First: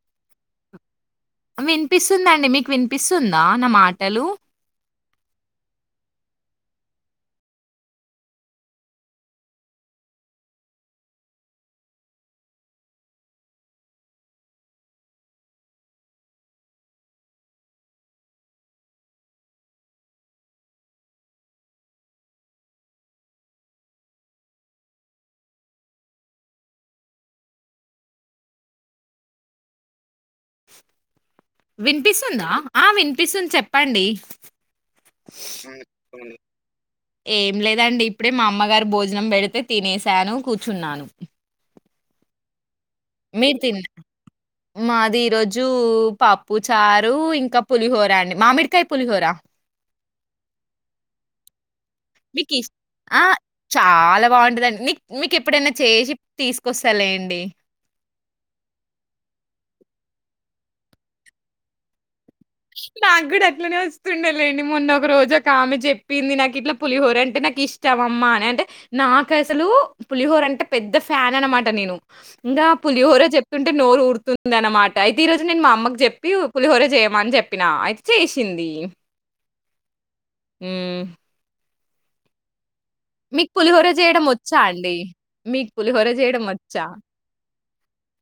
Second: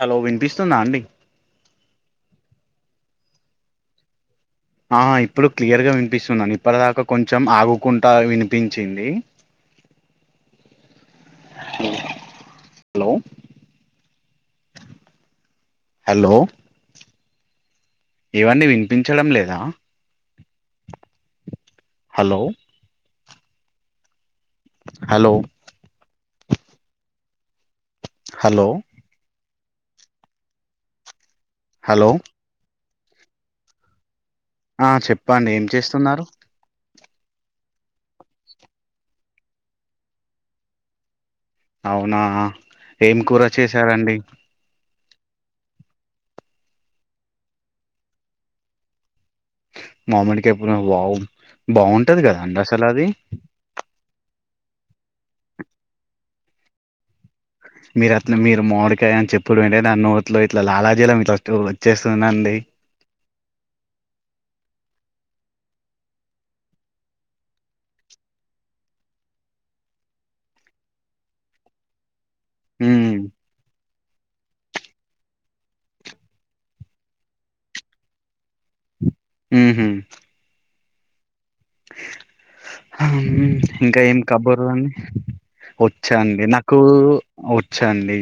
Hello వినిపిస్తుందా అండి వినిపిస్తుందండి మీకు వినిపిస్తుందా నా మాటలు ఆ ఇప్పుడు క్లియర్ గా వినిపిస్తున్నాను ఇప్పటిదాకా కొంచెం ఆగుకుంటా వినిపించింది హలో హలో ఏవండి వినిపించడం లేదా హలో హలో హలో [inaudible] హలో వినిపిస్తుందా ఆ వినిపిస్తుంది చెప్పండి ఆ చెప్పండి ఏం చేస్తున్నారు ఏం లేదండి ఇప్పుడే మా అమ్మగారు భోజనం పెడితే తినసాను కూర్చున్నాను అవునా ఏం కూర మీరు తిన్న చేసారంండి మాది ఈరోజు పప్పు చారు ఇంకా పులిహార అండి మామిడికాయ పులిహోర మామడికిప్పు వావు బాగుంటది కదాండి అసలు అది అలా బాగుంటదండి నకు మీకు ఎప్పుడైనా చేసి తీసుకొస్తాల అండి మీరు అట్లా మీరు మాడికాయ అని చెప్పుడు ఏంటే నా నోట్లో ఇట్లా లలాజీలో మీ వచ్చేస్త సునడి కూడా అట్లనే వస్తుండాలండి మొన్నొ ఒక రోజు ఒక ఆమె చెప్పింది నాకు ఇట్లా పులిహోర అంటే నాకు ఇష్టం అమ్మ అని అంటే నాకు అసలు పులిహోర అంటే పెద్ద ఫ్యాన్ అనమాట నేను ఇంకా ఉమ్ పులిహోర చెప్తుంటే నోరు తు తుంద అన్నమాట అయితే ఈ రోజు నేను మా అమ్మకు చెప్పి పులిహోర చేయమని చెప్ప చెప్పినా అయితే చేసింది హమ్మ మ్మ్ పులిహోర ఇంకా ఏం జేయడం ఒచ్చా కబుర్లు అన్నీ అండి? మీకు పులిహోర జేయడం వచ్చాండి నాకు ఒచ్చా? చండి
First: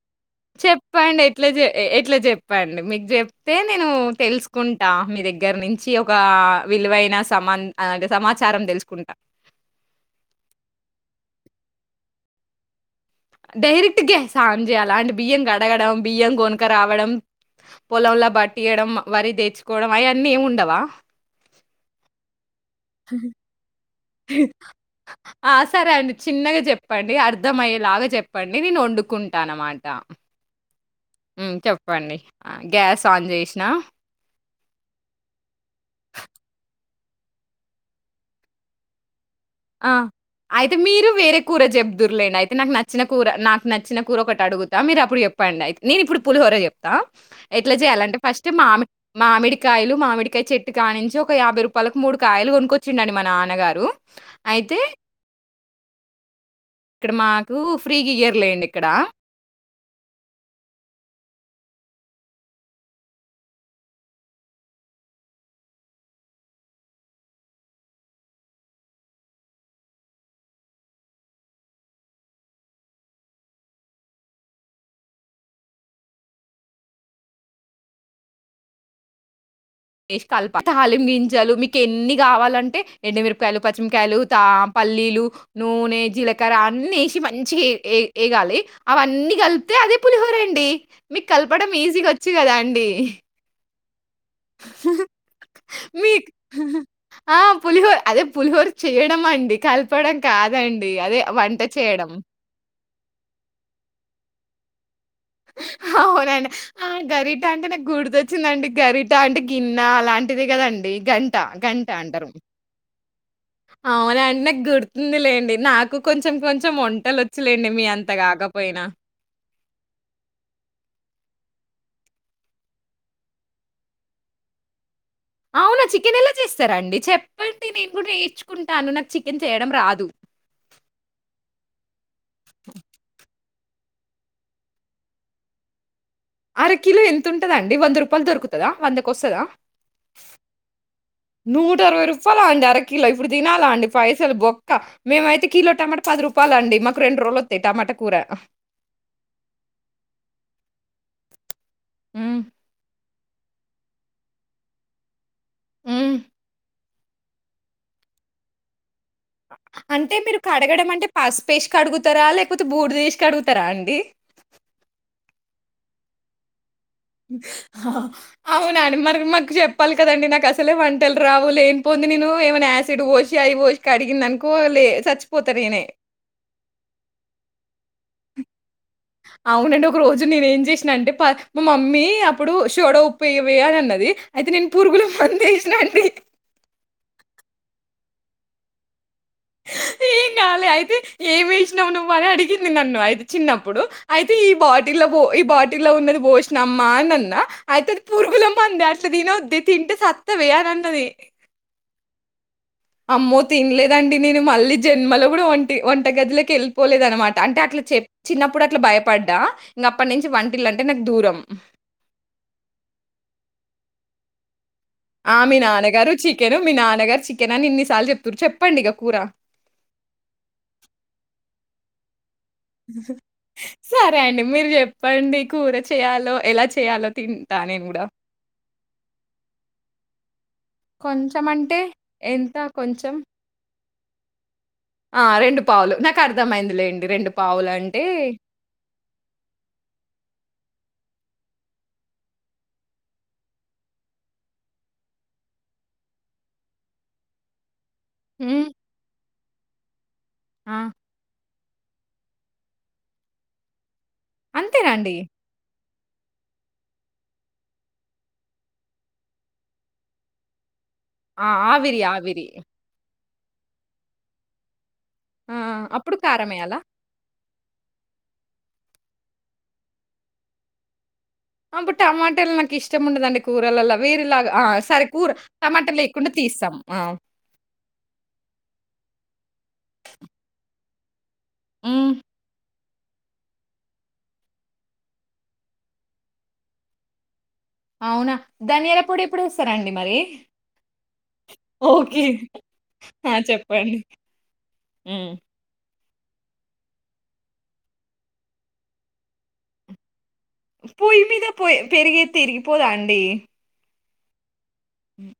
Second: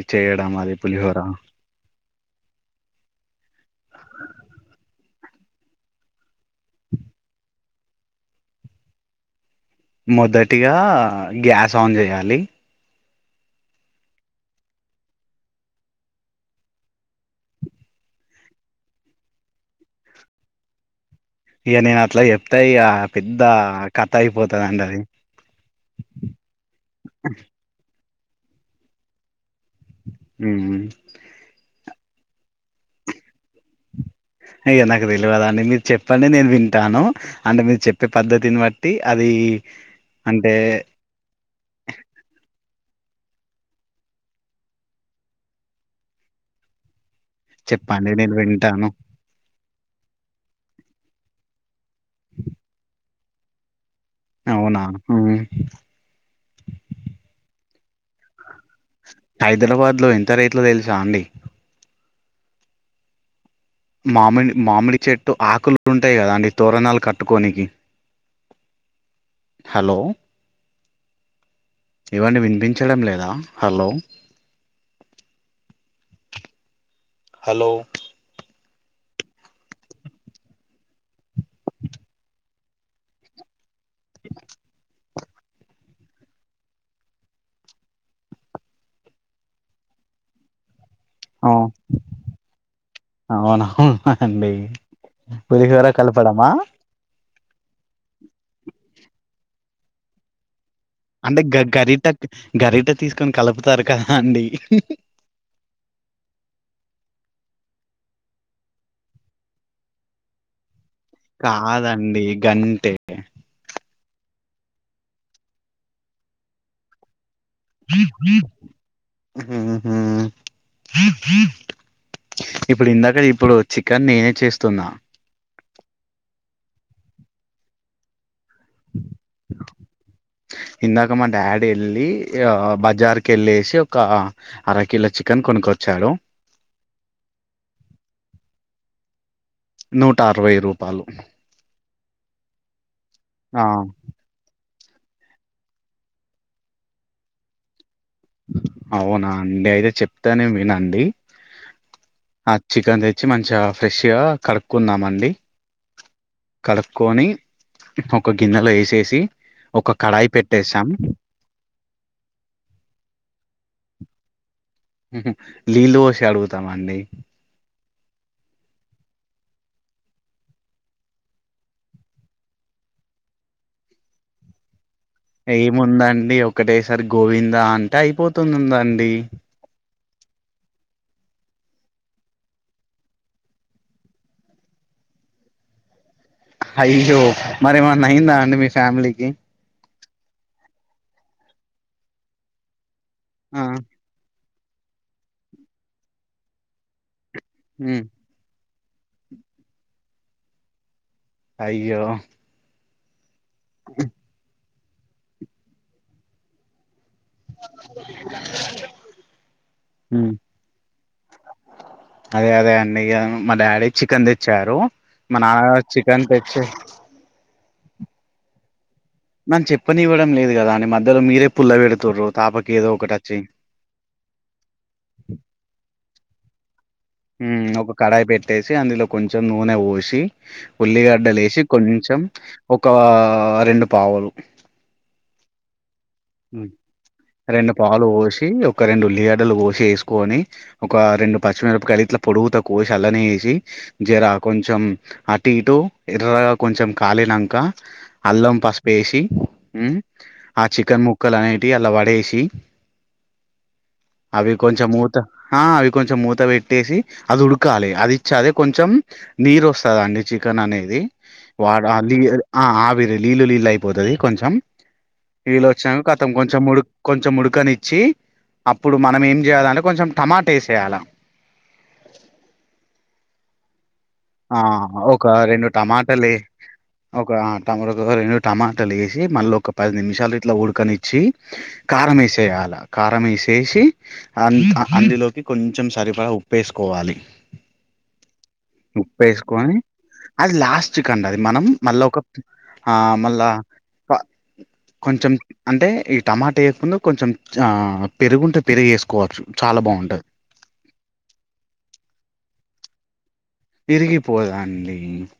చెప్పండి ఎట్లజే ఎట్ల ఇట్లా చెప్పండి మీకు చెప్తే నేను తెలుసుకుంటా మీ దగ్గర నుంచి ఒక విలువైన సమా అంటే సమాచారం తెలుసుకుంటా మొదటిగా గ్యాస్ ఆన్ చేయాలి డైరెక్ట్ గ్యాస్ ఆన్ చెయ్యాలా అంటే బియ్యం కడగడం బియ్యం కొనుక రావడం పొలలా బట్టియడం వరి తెచ్చుకోవడం అయ్యన్ని ఏమి ఉండవా ఇయ్య నేన్ అట్లా చెప్ త్త యా పెద్ద కథ అయిపోతుందండి అది ఆ సరే అండి చిన్నగా చెప్పండి అర్ధంమయ్యేలాగా చెప్ప ఇప్పండి నేను వండుకుంటాను అన్నమాట మ్మ్ చెప్పండి గ్యాస్ ఆన్ చేసినా అయ్యో నాకు తెల్వదు అండి మీరు చెప్పండి నేను వింటాను అంటే మీరు చెప్పే పద్ధతిని బట్టి అది ఆ అంటే అయితే మీరు వేరే కూర చెప్దుర్లే అండి అయితే నాకు న నచ్చిన కూర నాకు నచ్చిన కూర ఒకటి అడుగుతా మీరు అప్పుడు చెప్పండి అయితే నేను ఇప్పుడు పులిహోర చెప్తా ఎట్లా చెప్పండి చేయాలంటే నేను ఫస్ట్ వింటాను మామిడి మామిడి కాయలు మామిడికాయ చెట్టు కాని నుంచి ఒక యాభై రూపాయలకు మూడు కాయలు కొనుక్కొచ్చింండి మ నాన్నగారు అయితే అవునా ఇక్కడ మాకు ఫ్రీగియ్యారు లేండి ఇక్కడ హైదరాబాద్ లో ఎంత రేట్లో తెలుసా అండి మామిడి మామిడి చెట్టు ఆకులు ఉంటాయి కదా అండి తోరణాలు కట్టుకోనికి హలో ఏవండీ వినిపించడం లేదా హలో హలో కల్ప తాళి గించాలు మీకు ఎన్ని కావాలంటే ఎండు మిరుపుకాయలు పచ్చిమికాయలు త పల్లీలు నూనె జీలకర్ర అన్ని ఏసి మంచి ఎగాలి అవన్నీ కలిపితే అదే పులిహోర అండి మీకు ఆ కలపడం ఈజీగా వచ్చి కదా అండి అవునవును అండి పులిహోర మీకు కలపడమా ఆ పులిహోర అదే పులిహోర చేయడం అండి కలపడం కాదు అంటే గ గరిట గరిట తీసుకొని కలుపుతారు కదా అండి అవునండి ఆ గరిట అంటే నాకు గుర్తొ వచ్చిందండి గరిట అంటే గిన్నె అలాంటిదే కదండి కాదండి గంటే అవునండి నాకు గుర్తుంది లేండి నాకు కొంచెం కొంచెం వంటలు వచ్చ ఉహు ఇప్పుడు ఇందాక ఇప్పుడు చికెన్ నేనే చేస్తున్నా అవునా చికెన్ ఎలా చేస్తారండి చెప్పండి నేను కూడా నేర్ు ఇందాక మా డాడీ వెళ్ళి ఆ బజార్ క వెళ్ళేసి ఒక అరకిలో చికెన్ కొనుకొచ్చాడు అర కిలో ఎంతుంటది అండి వంద రూపాయలు దొరుకుతుందా వందకి వస్తుందా నూట అరవై రూపాయలు నూట అరవై రూపాయాల అండి అర కిలో ఇప్పుడు తినాల ఆ అండి పైసలు బొ క్క మేమయితే కిలో టమాట పది రూపాయలు అండి మాకు రెండు రోజలు వా టమాటా కూర. అవునా అండి అయితే చెప్తానే వినండి హ్మ్. ఆ చికెన్ చి మంచిగా ఫ్రెష్గా కడుక్కున్నామండి ఆమ్ కడుక్కకొని ఒక గిన్నెలో వేసేసి ఒక అంటే కడాయి మీరు పెట్టేసాం కడగడం అంటే పసుపుేసి కడుగుతారా లేకపోతే బూర్డు ఏసీ కడుగుత ంటార అండి లీలో శ అడుగు త అండి అవునా అండి మరి మాకు చెప్పాలి కదండి నాకు అసలే వంటలు రావు లేని పోంది నేను ఏమైనా యాసిడ్ వష అఐ వాష్ అడిగింద అనుకో లే చచ్చిపోతా నేనే. ఏముందండి ఒకటేసారి గోవింద అంటే అయిపోతు [inaudible] అండి ఒక రోజు నేను ఏం చేసిన అంటే మా మమ్మీ అప్పుడు షోడ ఉప్ప వేయవీ అన్నది అయితే నేను పురుగులు మంది వసినా అండి అయ్యో మరేమన్నా అయిందా అండి మీ ఫ్యామిలీకి ఏం కాలే అయితే ఏమి వేసినావు నువ్వు అని అడిగింది నన్ను అయితే ఆ చిన్నప్పుడు అయితే అతే ఈ బాటి లో ఉన్నది పోసిన అమ్మ అన్న అయితేది ఉమ్ పురుగులం మంద అట్లా తిన్నది తింటే సస్తవీ అని అన్నది అయ్యో అమ్మోద తినలేదండి నేను మళ్ళీ జన్మలో కూడా ఒంటి వంట గదిలోకి వెళ్ళిపోలేదు అనమాట అంటే అట్లా చె చిన్నప్పుడు అట్లా భయపడ్డా ఇంక అప్పటి నుంచి ఉమ్ వంటిలు అంటే నాకు దూరం అదే అదే అండి ఇగ మా డాడీ చికెన్ తెచ్చారు మా ఆ మీ నాన్న నాన్నగారు చికెన్ చికెను తెచ్చి మీ నాన్నగారు చికెన్ అని ఇన్ని చెప్పారు చెప్పండి ఇక నాకు చెప్పని ఇవ్వడం లేదు కదా అండి మధ్యలో మీరే పుల్ల పెడు తూరో సరే అండి మీరు చెప్పండి కూర చేయాలో ఎలా చే చేయాల తింటా హ్మ్. నేను ఒక కూడా కడాయి పెట్టేసి అందులో కొంచెం నూనె పోసి ఉల్లిగడ్డ కొంచెం లేసి అంటే కొంచెం ఎంత ఒక కొంచెం? రెండు పావులు ఆ రెండు పావులు నాకర్థమైందిలెండి. రెండు పావులంటే పావులు పోసి ఒక రెండు ఉల్లిగడ్డలు కొసి ఏసుకొని ఒక రెండు పచ్చిమిరపకాయలు ఇట్ల పొడుగుతో కోసి అలనే వేసి, జర కొంచెం అటు ఇటు ఎర్రగా కొంచెం కాలినంకా అల్లం హ్మ్. పసుపు ఎసి హు ఆ చికెన్ ముక్ [inaudible] అలా వడేసి అవి కొంచెం అంతేనండి. మూత ఆవి కొంచెం మూత పెట్టేసి అది ఉడకాలి అది ఇచ్చే అది కొంచెం నీరు వస్తుందిండి చికెన్ అనే ది ఆ! వాడు ఆవిరి, అలీ గా ఆవిరి. ఆ అవిరై నీళ్లు నీళ్ళు అయిపోతది కొంచెం ఆ! ఇలోయి శాం అప్పుడు కాంతం కొంచం కారమేయాలా? ముడు కొంచం ముడు మగ్గనిచ్చి అప్పుడు మనం ఏం చేయాలంటే కొంచెం టమాటా ఏసేయాల అప్పుడు టమాటలు నాకు ఇష్టం ఉండదండి కూరలల ఆ ఒక రెండు లేకుండా టమాటలే తీస్తాం. ఆ! ఒక టమాట రెండు టమాటలు ఎ జె మల్లో ఒక పది నిమిషాలు ఇట్లా ఉడకని చి హ్మ్. కారమెసేయాలా కారం వేసేసి అందులోకి కొంచెం సరిపడా ఉప్పేసుకోవాలి అవునా ధనియాల పొడి ఉప్పుేసుకొని ఎప్పుడేస్తారండి మరి? అది లాస్ట్ కండి అది మనం మళ్ళ ఒక ఓకే. ఆ మళ్ళా హ్మ్. కొంచెం అంటే టమాటా వేయక ముందు కొంచెం ఆ పెరుగుంటే పెరుగు వేసుకోవచ్చు చాలా బాగుంటది పొయ్యి మీద పో పెరిగైతే ఇరిగిపోదా అండి ఇరిగిపోదాన్ మీ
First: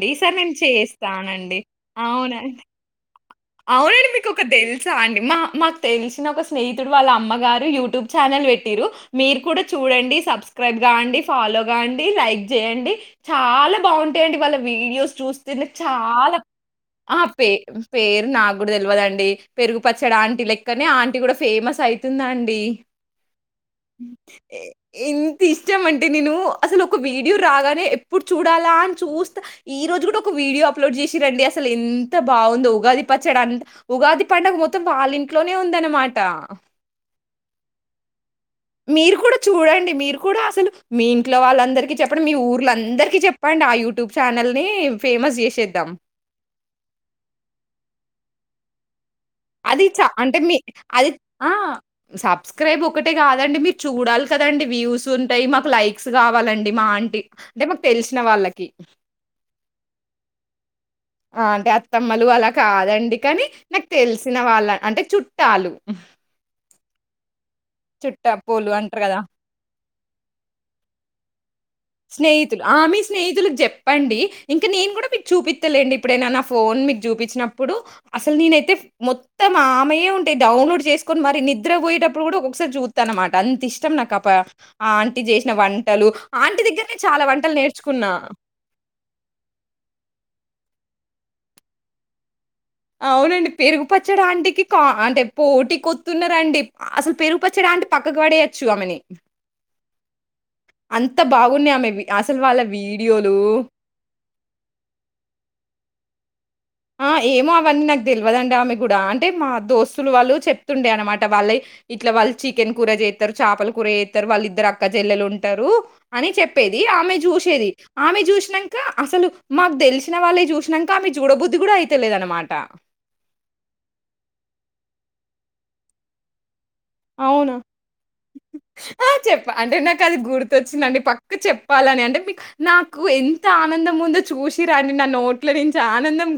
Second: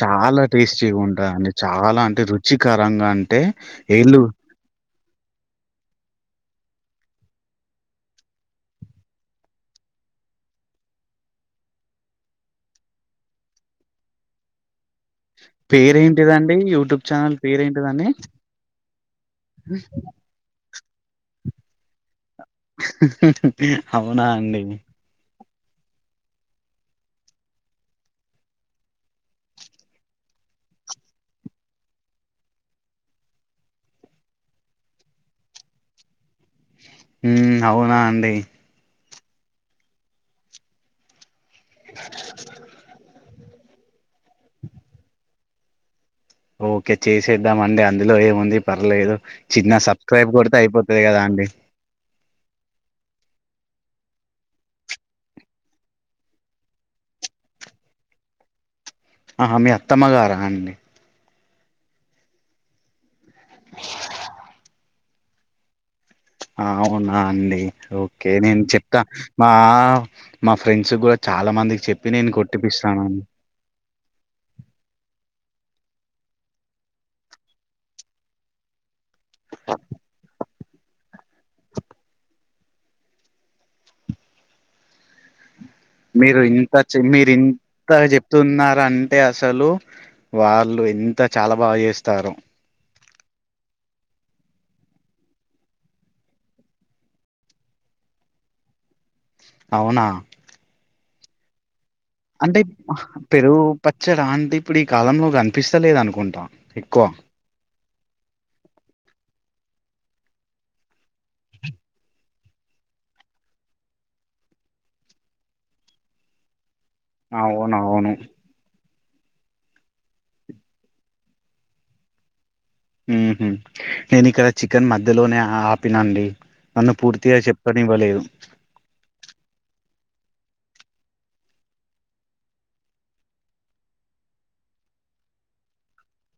చాలా టేస్టీగా ఉంటందండి చాలా అంటే అవునా? రుచికరంగా అన్ అవునండి మీకు ఒకటి తెలుసా అండి మా మాకు తెలిసిన ఒక స్నేహితుడు వాళ్ళ అమ్మ గారు యూట్యూబ్ ఛానల్ పెట్టిరు మీరు కూడా చూడండి. సబ్స్క్రైబ్ కాండి. ఫాలో కాండి. లైక్ చేయండి. చాలా బాగుంటాయండి వాళ్ళ వీడియోస్ చూస్తేనే పేర్ చాలా ఏంటిదండి యూట్యూబ్ ఆ! ఛానల్ పే పేరేంటిదంన్ పేరు నాగుడు తెలివదండి పెరుగు పచ్చడి ఆంటీ లె కనీ ఆంటీ గుడా ఫేమస్ అయి అండి అవునా అండి ఎంతిష్టమం అంటే నేను అసల్ ఒక వీడియో రాగానే ఎప్పుడు చూడాలా అని చూస్తా ఈ రోజు గుడా ఒక వీడియో అప్లోడ్ చేసింరండి అసల ఎంత బాగుందో ఉగాది పచ్చడ అంత ఉగాది పండగ మొత్తం వాళ్లింట్లోనే ఉందన్నమాట హ్మ్ అవునా అండి మీరు కూడా చూడండి మీరు కూడా అసలు మీ ఇంట్లో వాళ్ళందరికీ చెప్పడి మీ ఊర్లందరికీ చెప్ పండ్ ఆ యూట్యూబ్ ఛానల్ని ఫేమస్ చేసేద్దాం ఓకే చేసేద్దాం అండి అందులో ఏముంది పర్లేదు చిన్న అది చ సబ్స్క్రైబ్ అంటే మీ కొడితే అయిపోతది అది కదా అండి ఆ! సబ్స్క్రైబ్ ఒకటే కాదండి మీర్ చూడాల్ కదండి వ్యూస్ ఉంటాయి. మాకు లైక్స్ కావాలండి మా ఆంటి అంటే మాకు తెల్సిన వాళ్ళకి ఆహా మీ అత్తమ్మగారా అండి ఆ అంటే అత్తమ్మలు అలా కాదండి కనీ నాక్ తెల్సిన వాళ్ళ అంటే చుట్టాలు అవునా అండి ఓకే నేను చుట్టపోలు చెప్తా అంటారు గదా! మా మా ఫ్రెండ్స్ కూడా చాలా మందికి చెప్ స్నేహితులు ఆ మీ స్నేహితులు చె చెప్పండి ఇంకా నేన్ గుడా మీక్ చూపిత్తలేండి ఇప్పుడైనా నా ఫోన్ మీక్ చూపించినప్పుడు అసల్ నేనైతే మొత్తం ఆమెయే ఉంటయి డౌన్లోడ్ చేస్కొని మరి నిద్ర పోయేటప్పుడు గుడా ఒక్కొక్క సారి చూత్త అన్నమాట అంత ఇష్టం నాకు ఆ ఆంటీ వంటలు ఆంటి దగ్గ మీర్ ఇంతగ చెప్తున్నరంటే అసలు వాళ్ళు ఎంత చాలా బాగా చేస్తారో అవునండి పెరుగు పచ్చడ ఆంటికి కా అంటే పోటీ కొత్తున్నరండి అసల్ పెరుగుపచ్చడ ఆంటి పక్కకు పడేయొచ్చు ఆమెని అవునా అంత బాగున్నయి ఆమెవి అసలు వాళ్ళ అంటే వీడియోలు పెరుగు పచ్చడ అంటే ఇప్పుడు ఈ కాలంలో కనిపిస్తలేద్ అనుకుం ట ఆ ఏమో అవన్నీ నాక్ తెల్వదండి ఆమెక్ గుడా అంటే మా దోస్ తులు వాళ్ళు చెప్తుండే అన్నమాట. వాళ్ళయి ఇట్ల వాళ్ళు చికెన్ కూర చేత్తరు చేపలు కూర చేత్తరు వాళ్ళ ఇద్దరు అక్కచెల్లలు ఉంటరు అని చెప్పేది ది ఆమె చూసేది అవునవును ఆమె చూసినంక అసలు మాక్ తెల్సిన వల్లై చూసినంక ఆమెయి చూడబుద్ ఇది గుడ అయితేలేద్ అన్నమాట మ్ హ్ నేన్ ఇక్కడ చికెన్ మధ్యలోనే ఆపినండి నన్ను పూర్తిగా అవునా? చెప్పనివ్వలేదు. ఆ చెప్ అంటే నాక్ అది గుర్తొచ్చిందండి పక్క చెప్పాలని అంటే మిక్ నాకు ఎంత ఆనందం ఉందో చూసింరండి నా నోట్ల నుంచి ఆనందం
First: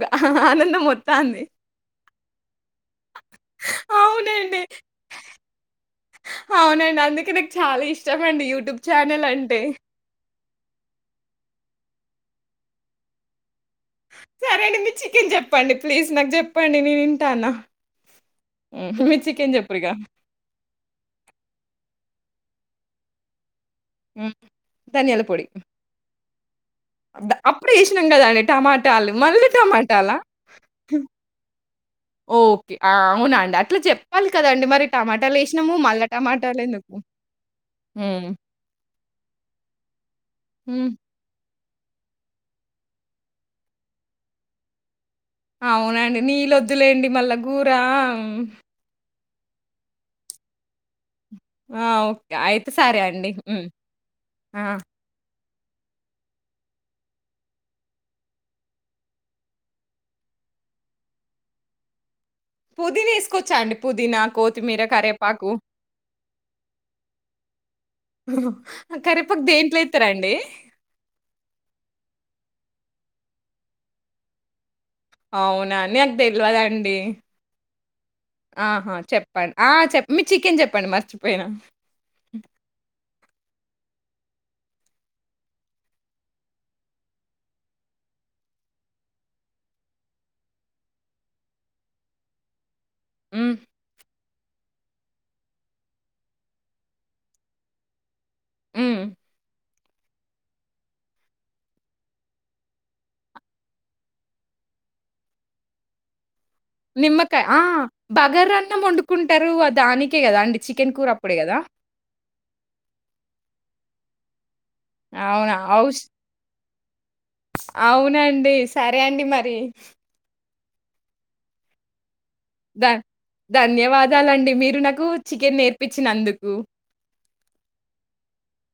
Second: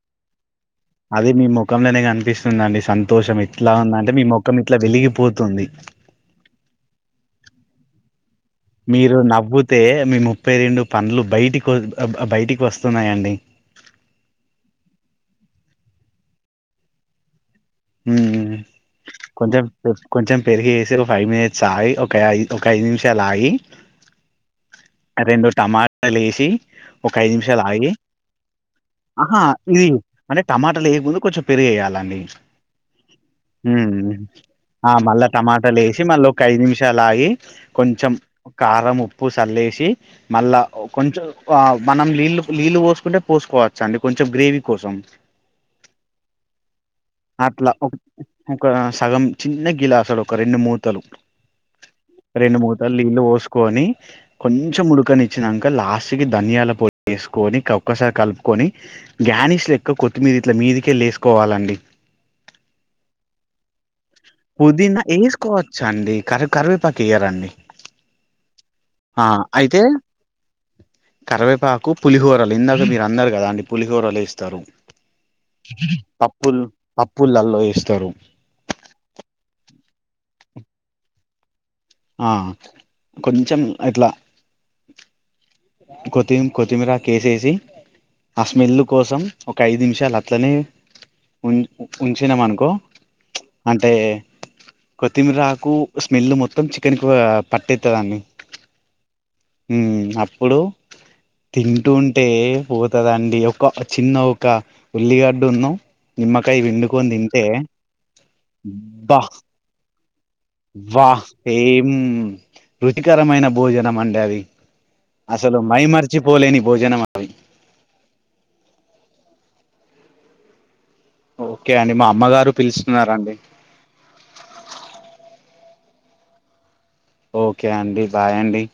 ఆనందం అది ఒత్తాంది. మీ ముఖంలనే కనిపిస్తుందండి సంతోషం ఇట్లా ఉందంటే మీ ముఖం అవునండి. ఇట్లా వెలిగిపో తుంది అవునండి అందుకే నాకు చాలా ఇష్టం మీరు నవ్వితే మీ ముప్పై రెండు పంలు బయటికి బయటికి వస్తున్నాయాండి సరే అండి మీరు చికెన్ చెప్పండి ప్లీజ్ నాకు చెప్పండి నేను వింటాను హ్మ్. మీరు చికెన్ కొంచెం జెప్పురిగ. కొంచెం పెరిగి వేసి ఒక ఫైవ్ మినిట్స్ ఆయి ఒక ఐ ఒక ఐదు నిమిషాలు ఆగి మ్ రెండు టమాటలే సి ఒక ద ఐదు నిమిషాల్ అప్పుడే ఆగి ఏసినాం గదండీ టమాటాలు. ఆహా మళ్ళీ ఇది టమాటాలా? అంటే టమాటలు ఏయకముందు కొంచెం పెరుగెయ్యాలండి. ఓకే. ఆ! అవునా అండి. అట్లా మ్ జెప్పాలి కదండీ మరి ఆ మళ్ళ టమాటాలేసినాము టమాటల్ ఏసి మళ్ళా మళ్ళోక ఐదు టమాటాలెందుకు? నిమిషాలు ఆగి కొంచం హ్మ్. కారం ఉ [unintelligible] మళ్ళా హ్మ్. కొంచ వావ్ మనం నీళ్లు నీళ్లు పోస్కుంటే పోస్కోచ్చా అండి కొంచెం గ్రేవీ కోసం అవునండి నీళ్ళొద్దులేండి మళ్ళా గుర అట్లా ఒక ఒక సగం చిన్న గిలాసులు ఒక రెండు మూతలు ఆ! ఓకే. రెండు అయితే సరే మూటలు ఇళ్లు అండి. హ్మ్. పోసుకొని ఆ! కొంచెం ముడుకని వచ్చినాక లాస్ట్ క ధన్యాల పొ వేసుకొని ఒక్కసారి కలుపుకొని గనిష్ లెక్క కొత్తిమీద ఇట్ల మీదికే లేసుకోవాలండి పుదిని వేసుకొచ్చాండి పుది పుదీనా వేసుకోవచ్చ అండి కరి కరివేపాకు వేయరడి ఆ కరివేపాకు దేంట్లో అయితే ఎత్తరండి? కరివేపాకు పులిహోరలు ఇందాక మీ అన్నారు కదా అ పులిహూరలు ఇస్తారు అవునా నాకు తెలియదండి పప్పులల్లో వేస్తారు ఆహా చెప్ చెప్పం చెప్ప మీ చికెన్ చెప్పండి మర్చిపోయినా ఆ కొంచెం ఇట్లా కొత్తి కొత్తిమీర కే వేసేసి ఆ స్మెల్ కోసం ఒక ఐదు నిమిషాలు అట్లనే ఉం ఉంచినాం అనుకో హ్మ్. అంటే కొత్తిమీరకు స్మెల్ మొత్తం చికెన్ కి పట్టేతు దాన్ని హమ్ హమ్ ఇప్పుడు తింటుంటే పోతుందండి ఒక చిన్న ఒక ఉల్లిగడ్డు ఉన్నా నిమ్మ వండుకొని తింటే నిమ్మకాయ ఆ! బగారన్నం బ్ వండుకుంటారు. దానికే గదా అండి చికెన్ కూర వాహ్ అప్పుడే గదా! ఏం రుచికరమైన భోజన మండవి అవునా! అసలు మై ఔష్ మరచిపోలేని భోజనం అవునండి సరే ఓకే అండి మా అమ్మగారు ద పిలుస్తున్నారండి ధన్యవాదాలండి మీరు నాకు చికెన్ నేర్ ర్పిప్పించినందుకు ఓకే అండి బాయ్ అండి